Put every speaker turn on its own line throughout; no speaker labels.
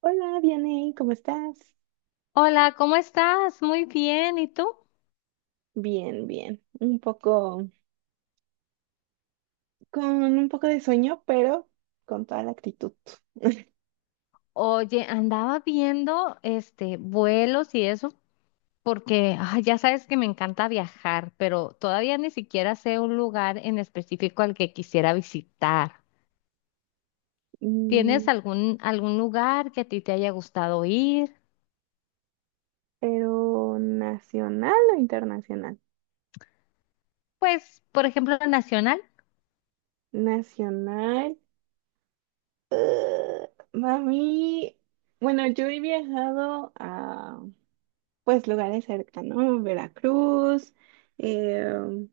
Hola, Vianey, ¿cómo estás?
Hola, ¿cómo estás? Muy bien, ¿y tú?
Bien, bien. Con un poco de sueño, pero con toda la actitud.
Oye, andaba viendo vuelos y eso, porque ya sabes que me encanta viajar, pero todavía ni siquiera sé un lugar en específico al que quisiera visitar.
Mm,
¿Tienes algún lugar que a ti te haya gustado ir?
¿Pero nacional o internacional?
Pues, por ejemplo, la Nacional.
Nacional. eh, Mami, bueno, yo he viajado a, pues, lugares cercanos, Veracruz, eh,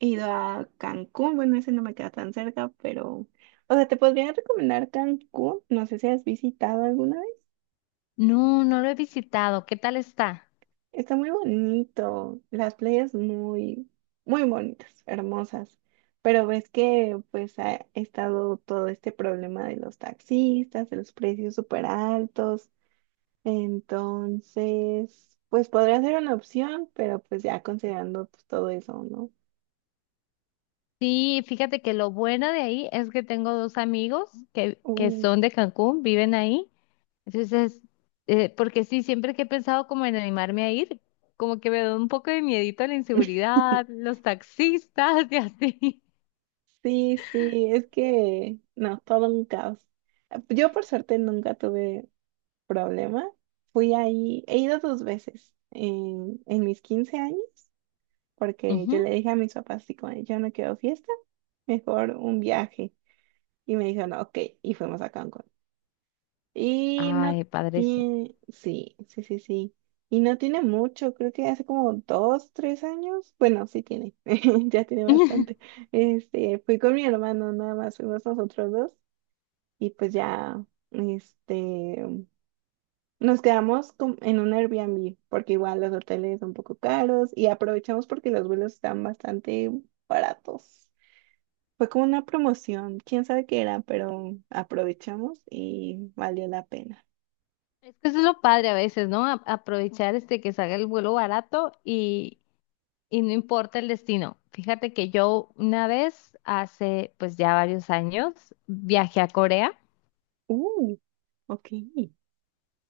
he ido a Cancún, bueno, ese no me queda tan cerca, pero, o sea, te podría recomendar Cancún, no sé si has visitado alguna vez.
No, no lo he visitado. ¿Qué tal está?
Está muy bonito, las playas muy, muy bonitas, hermosas. Pero ves que pues ha estado todo este problema de los taxistas, de los precios súper altos. Entonces, pues podría ser una opción, pero pues ya considerando, pues, todo eso, ¿no?
Sí, fíjate que lo bueno de ahí es que tengo dos amigos que
Uh.
son de Cancún, viven ahí. Entonces, porque sí, siempre que he pensado como en animarme a ir, como que me da un poco de miedito a la inseguridad, los taxistas y así.
Sí, sí, es que no, todo un caos. Yo por suerte nunca tuve problema. Fui ahí, he ido dos veces en mis 15 años, porque yo
Ujú.
le dije a mis papás, así como, yo no quiero fiesta, mejor un viaje. Y me dijeron, ok, y fuimos a Cancún. Y no
Ay, padrísimo.
tiene, sí, sí, sí, sí. Y no tiene mucho, creo que hace como dos, tres años. Bueno, sí tiene, ya tiene bastante. Este, fui con mi hermano, nada más fuimos nosotros dos. Y pues ya, este, nos quedamos en un Airbnb porque igual los hoteles son un poco caros y aprovechamos porque los vuelos están bastante baratos. Fue como una promoción, quién sabe qué era, pero aprovechamos y valió la pena.
Es que eso es lo padre a veces, ¿no? Aprovechar este que salga el vuelo barato y no importa el destino. Fíjate que yo una vez, hace pues ya varios años, viajé a Corea.
Uh, ok.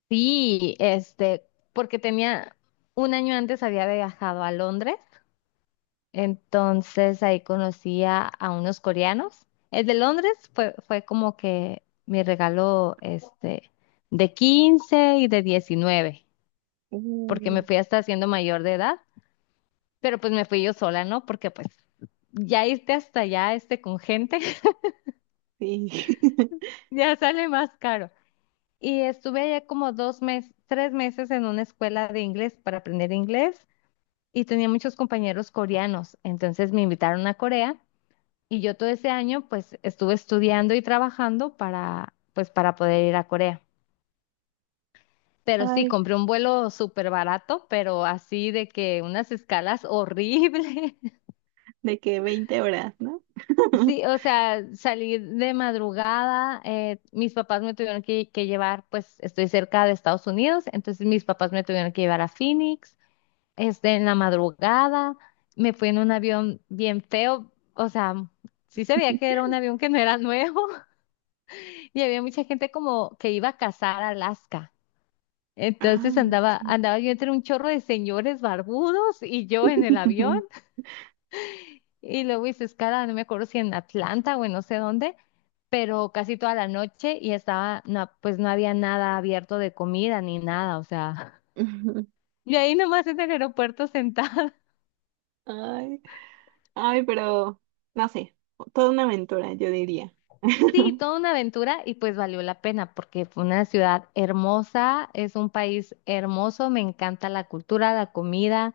Sí, porque tenía un año antes había viajado a Londres. Entonces ahí conocía a unos coreanos. El de Londres fue como que mi regalo de 15 y de 19, porque me
Uh,
fui hasta siendo mayor de edad, pero pues me fui yo sola, ¿no? Porque pues ya irte hasta allá con gente
sí.
ya sale más caro. Y estuve allá como 2 meses, 3 meses en una escuela de inglés para aprender inglés y tenía muchos compañeros coreanos, entonces me invitaron a Corea. Y yo todo ese año pues estuve estudiando y trabajando para poder ir a Corea. Pero sí,
Ay,
compré un vuelo súper barato, pero así de que unas escalas horribles.
de que 20 horas, ¿no?
Sí, o sea, salí de madrugada, mis papás me tuvieron que llevar, pues estoy cerca de Estados Unidos, entonces mis papás me tuvieron que llevar a Phoenix, en la madrugada, me fui en un avión bien feo, o sea, sí se veía que era un avión que no era nuevo. Y había mucha gente como que iba a cazar a Alaska.
Ah,
Entonces
ok.
andaba yo entre un chorro de señores barbudos y yo en el avión. Y luego hice escala, no me acuerdo si en Atlanta o en no sé dónde, pero casi toda la noche y estaba, no, pues no había nada abierto de comida ni nada, o sea. Y ahí nomás en el aeropuerto sentada.
Ay, ay, pero no sé, toda una aventura, yo diría.
Sí, toda una aventura y pues valió la pena porque fue una ciudad hermosa, es un país hermoso, me encanta la cultura, la comida.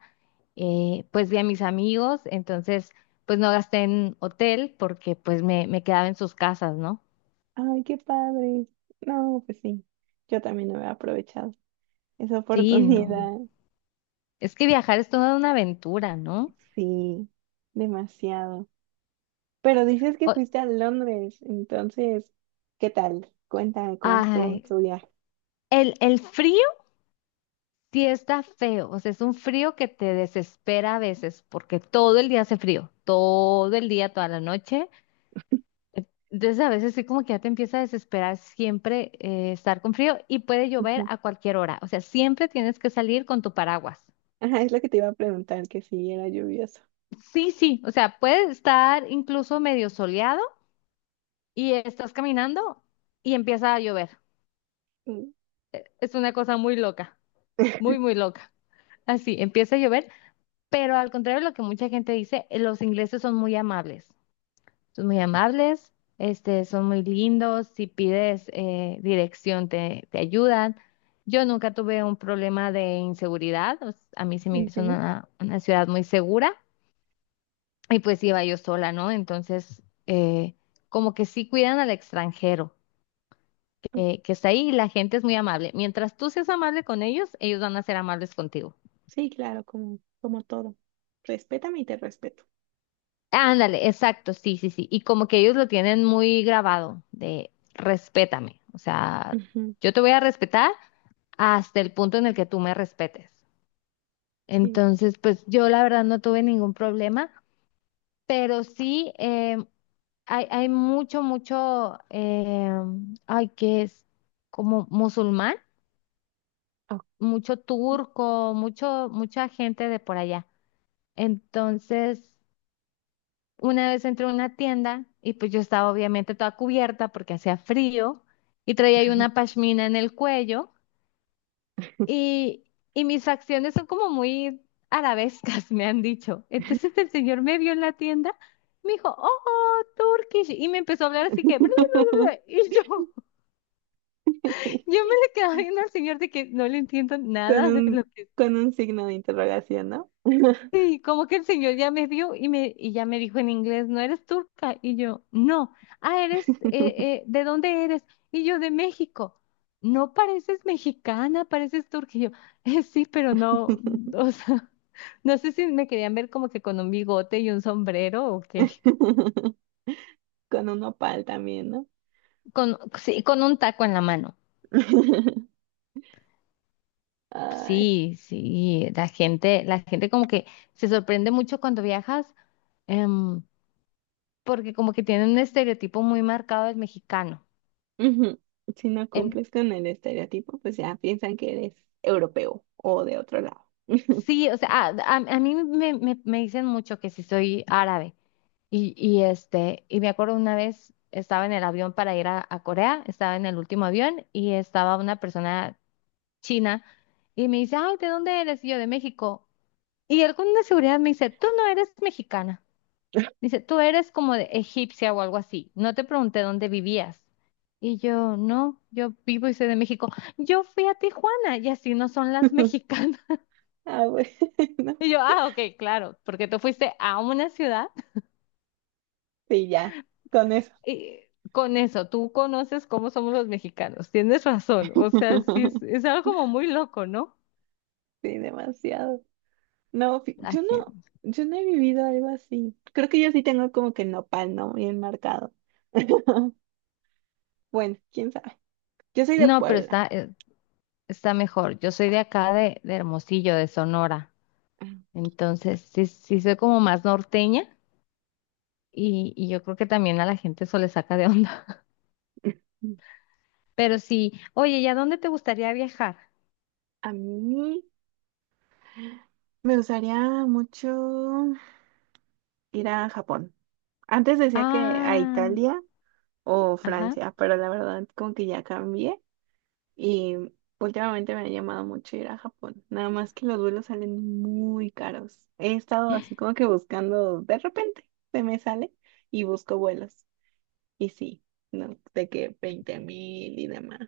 Pues de a mis amigos, entonces pues no gasté en hotel porque pues me quedaba en sus casas, ¿no?
Ay, qué padre. No, pues sí, yo también no había aprovechado esa
Sí, no.
oportunidad,
Es que viajar es toda una aventura, ¿no?
sí, demasiado. Pero dices que
O-
fuiste a Londres, entonces, ¿qué tal? Cuéntame cómo estuvo
ay,
tu viaje.
el frío sí está feo, o sea, es un frío que te desespera a veces porque todo el día hace frío, todo el día, toda la noche. Entonces a veces sí como que ya te empieza a desesperar siempre estar con frío y puede llover
Ajá,
a cualquier hora. O sea, siempre tienes que salir con tu paraguas.
ajá, es lo que te iba a preguntar, que si era lluvioso.
Sí, sí, o sea, puede estar incluso medio soleado y estás caminando y empieza a llover.
Mm,
Es una cosa muy loca, muy, muy loca. Así, empieza a llover, pero al contrario de lo que mucha gente dice, los ingleses son muy amables, este, son muy lindos, si pides dirección te ayudan. Yo nunca tuve un problema de inseguridad, a mí se me hizo
ok.
una ciudad muy segura. Y pues iba yo sola, ¿no? Entonces, eh, como que sí cuidan al extranjero que está ahí y la gente es muy amable. Mientras tú seas amable con ellos, ellos van a ser amables contigo.
Sí, claro, como, como todo. Respétame y te respeto.
Ándale, exacto, sí, sí, sí. Y como que ellos lo tienen muy grabado de respétame. O sea,
Ujú,
yo te voy a respetar hasta el punto en el que tú me respetes.
sí.
Entonces, pues yo la verdad no tuve ningún problema. Pero sí hay mucho, mucho, ay, que es como musulmán,
Ok.
mucho turco, mucho, mucha gente de por allá. Entonces, una vez entré a una tienda y pues yo estaba obviamente toda cubierta porque hacía frío y traía ahí una pashmina en el cuello. Y, y mis acciones son como muy arabescas, me han dicho. Entonces el señor me vio en la tienda, me dijo, oh, oh, Turkish, y me empezó a hablar así que, y yo me le quedaba viendo al señor de que no le entiendo
Con
nada de
un,
lo que.
con un signo de interrogación, ¿no?
Sí, como que el señor ya me vio y me y ya me dijo en inglés, ¿no eres turca? Y yo, no. Ah, ¿de dónde eres? Y yo, de México. No pareces mexicana, pareces turca. Y yo, " sí, pero no, o sea, no sé si me querían ver como que con un bigote y un sombrero o qué.
Con un nopal también, ¿no?
Sí, con un taco en la mano.
Ay,
Sí, sí, la gente como que se sorprende mucho cuando viajas, em, porque como que tienen un estereotipo muy marcado del mexicano.
ujú. Si no cumples con el estereotipo, pues ya piensan que eres europeo o de otro lado.
Sí, o sea, a mí me dicen mucho que si soy árabe. Y me acuerdo una vez estaba en el avión para ir a Corea, estaba en el último avión y estaba una persona china y me dice, ay, ¿de dónde eres? Y yo, de México. Y él con una seguridad me dice, tú no eres mexicana. Dice, tú eres como de egipcia o algo así. No te pregunté dónde vivías. Y yo, no, yo vivo y soy de México. Yo fui a Tijuana y así no son las mexicanas.
Ah, bueno,
Y yo, ah, ok, claro, porque tú fuiste a una ciudad
sí, ya, con eso.
y con eso, tú conoces cómo somos los mexicanos, tienes razón, o sea, sí, es, es algo como muy loco, ¿no?
Sí, demasiado. No,
La gente.
yo no he vivido algo así. Creo que yo sí tengo como que nopal, ¿no? Bien marcado. Bueno, quién sabe. Yo soy de
No, pero
Puebla.
está mejor, yo soy de acá, de Hermosillo, de Sonora, entonces sí, sí soy como más norteña y yo creo que también a la gente eso le saca de onda, pero sí, oye, ¿y a dónde te gustaría viajar?
A mí me gustaría mucho ir a Japón. Antes decía que a
Ah,
Italia o
ajá,
Francia, pero la verdad como que ya cambié y últimamente me ha llamado mucho ir a Japón. Nada más que los vuelos salen muy caros. He estado así como que buscando, de repente se me sale y busco vuelos. Y sí, no, de que 20.000 y demás.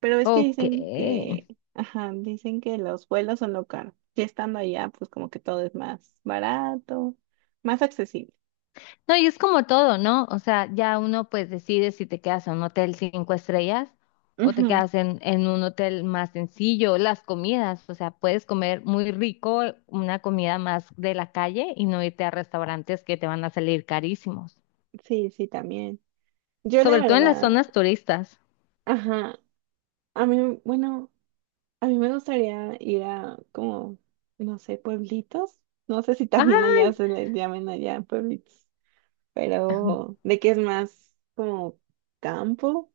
Pero es que
ok.
dicen que, ajá, dicen que los vuelos son lo caro. Y estando allá, pues como que todo es más barato, más accesible.
No, y es como todo, ¿no? O sea, ya uno pues decide si te quedas en un hotel cinco estrellas o te
Ujú.
quedas en un hotel más sencillo, las comidas, o sea, puedes comer muy rico una comida más de la calle y no irte a restaurantes que te van a salir carísimos,
Sí, sí, también. Yo la
sobre todo en las
verdad,
zonas turistas.
ajá, bueno, a mí me gustaría ir a como, no sé, pueblitos. No sé si también allá
Ay,
se les llamen allá pueblitos, pero de que es más como campo.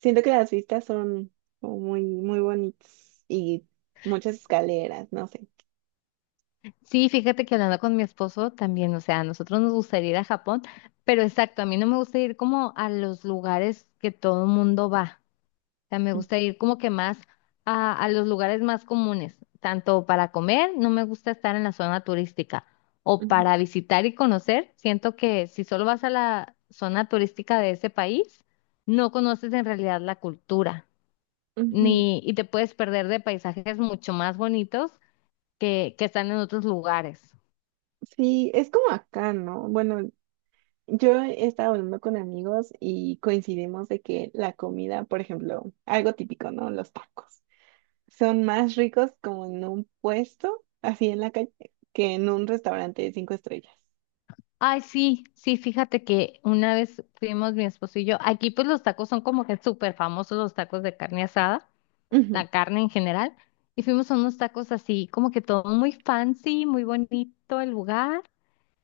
Siento que las vistas son como muy, muy bonitas y muchas escaleras, no sé.
sí, fíjate que hablando con mi esposo también, o sea, a nosotros nos gustaría ir a Japón, pero exacto, a mí no me gusta ir como a los lugares que todo el mundo va. Sea, me gusta ir como que más a los lugares más comunes, tanto para comer, no me gusta estar en la zona turística, o
Ujú,
para visitar y conocer. Siento que si solo vas a la zona turística de ese país, no conoces en realidad la cultura,
ujú.
ni, y te puedes perder de paisajes mucho más bonitos que están en otros lugares.
Sí, es como acá, ¿no? Bueno, yo he estado hablando con amigos y coincidimos de que la comida, por ejemplo, algo típico, ¿no? Los tacos son más ricos como en un puesto, así en la calle, que en un restaurante de cinco estrellas.
Ay, sí, sí, fíjate que una vez fuimos mi esposo y yo, aquí pues los tacos son como que súper famosos los tacos de carne asada.
Ujú.
La carne en general, y fuimos a unos tacos así, como que todo muy fancy, muy bonito el lugar.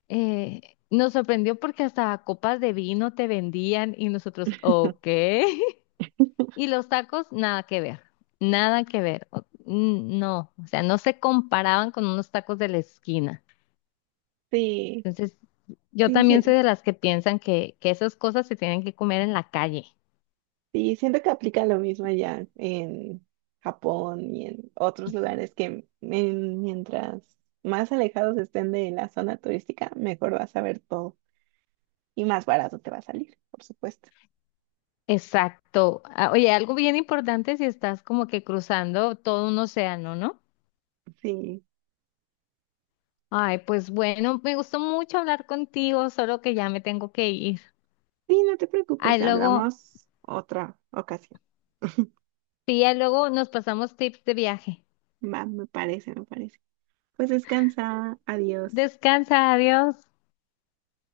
Nos sorprendió porque hasta copas de vino te vendían y nosotros, ok. Y los tacos, nada que ver, nada que ver. No, o sea, no se comparaban con unos tacos de la esquina.
Sí,
Entonces, yo
sí,
también
sí,
soy de las que piensan que esas cosas se tienen que comer en la calle.
sí, siento que aplica lo mismo allá en Japón y en otros lugares que mientras más alejados estén de la zona turística, mejor vas a ver todo y más barato te va a salir, por supuesto.
Exacto. Ah, oye, algo bien importante si estás como que cruzando todo un océano, ¿no?
Sí.
Ay, pues bueno, me gustó mucho hablar contigo, solo que ya me tengo que ir.
Sí, no te preocupes,
Ay, luego,
hablamos otra ocasión.
sí, ya luego nos pasamos tips de viaje.
Va, me parece, me parece. Pues descansa, adiós.
Descansa, adiós.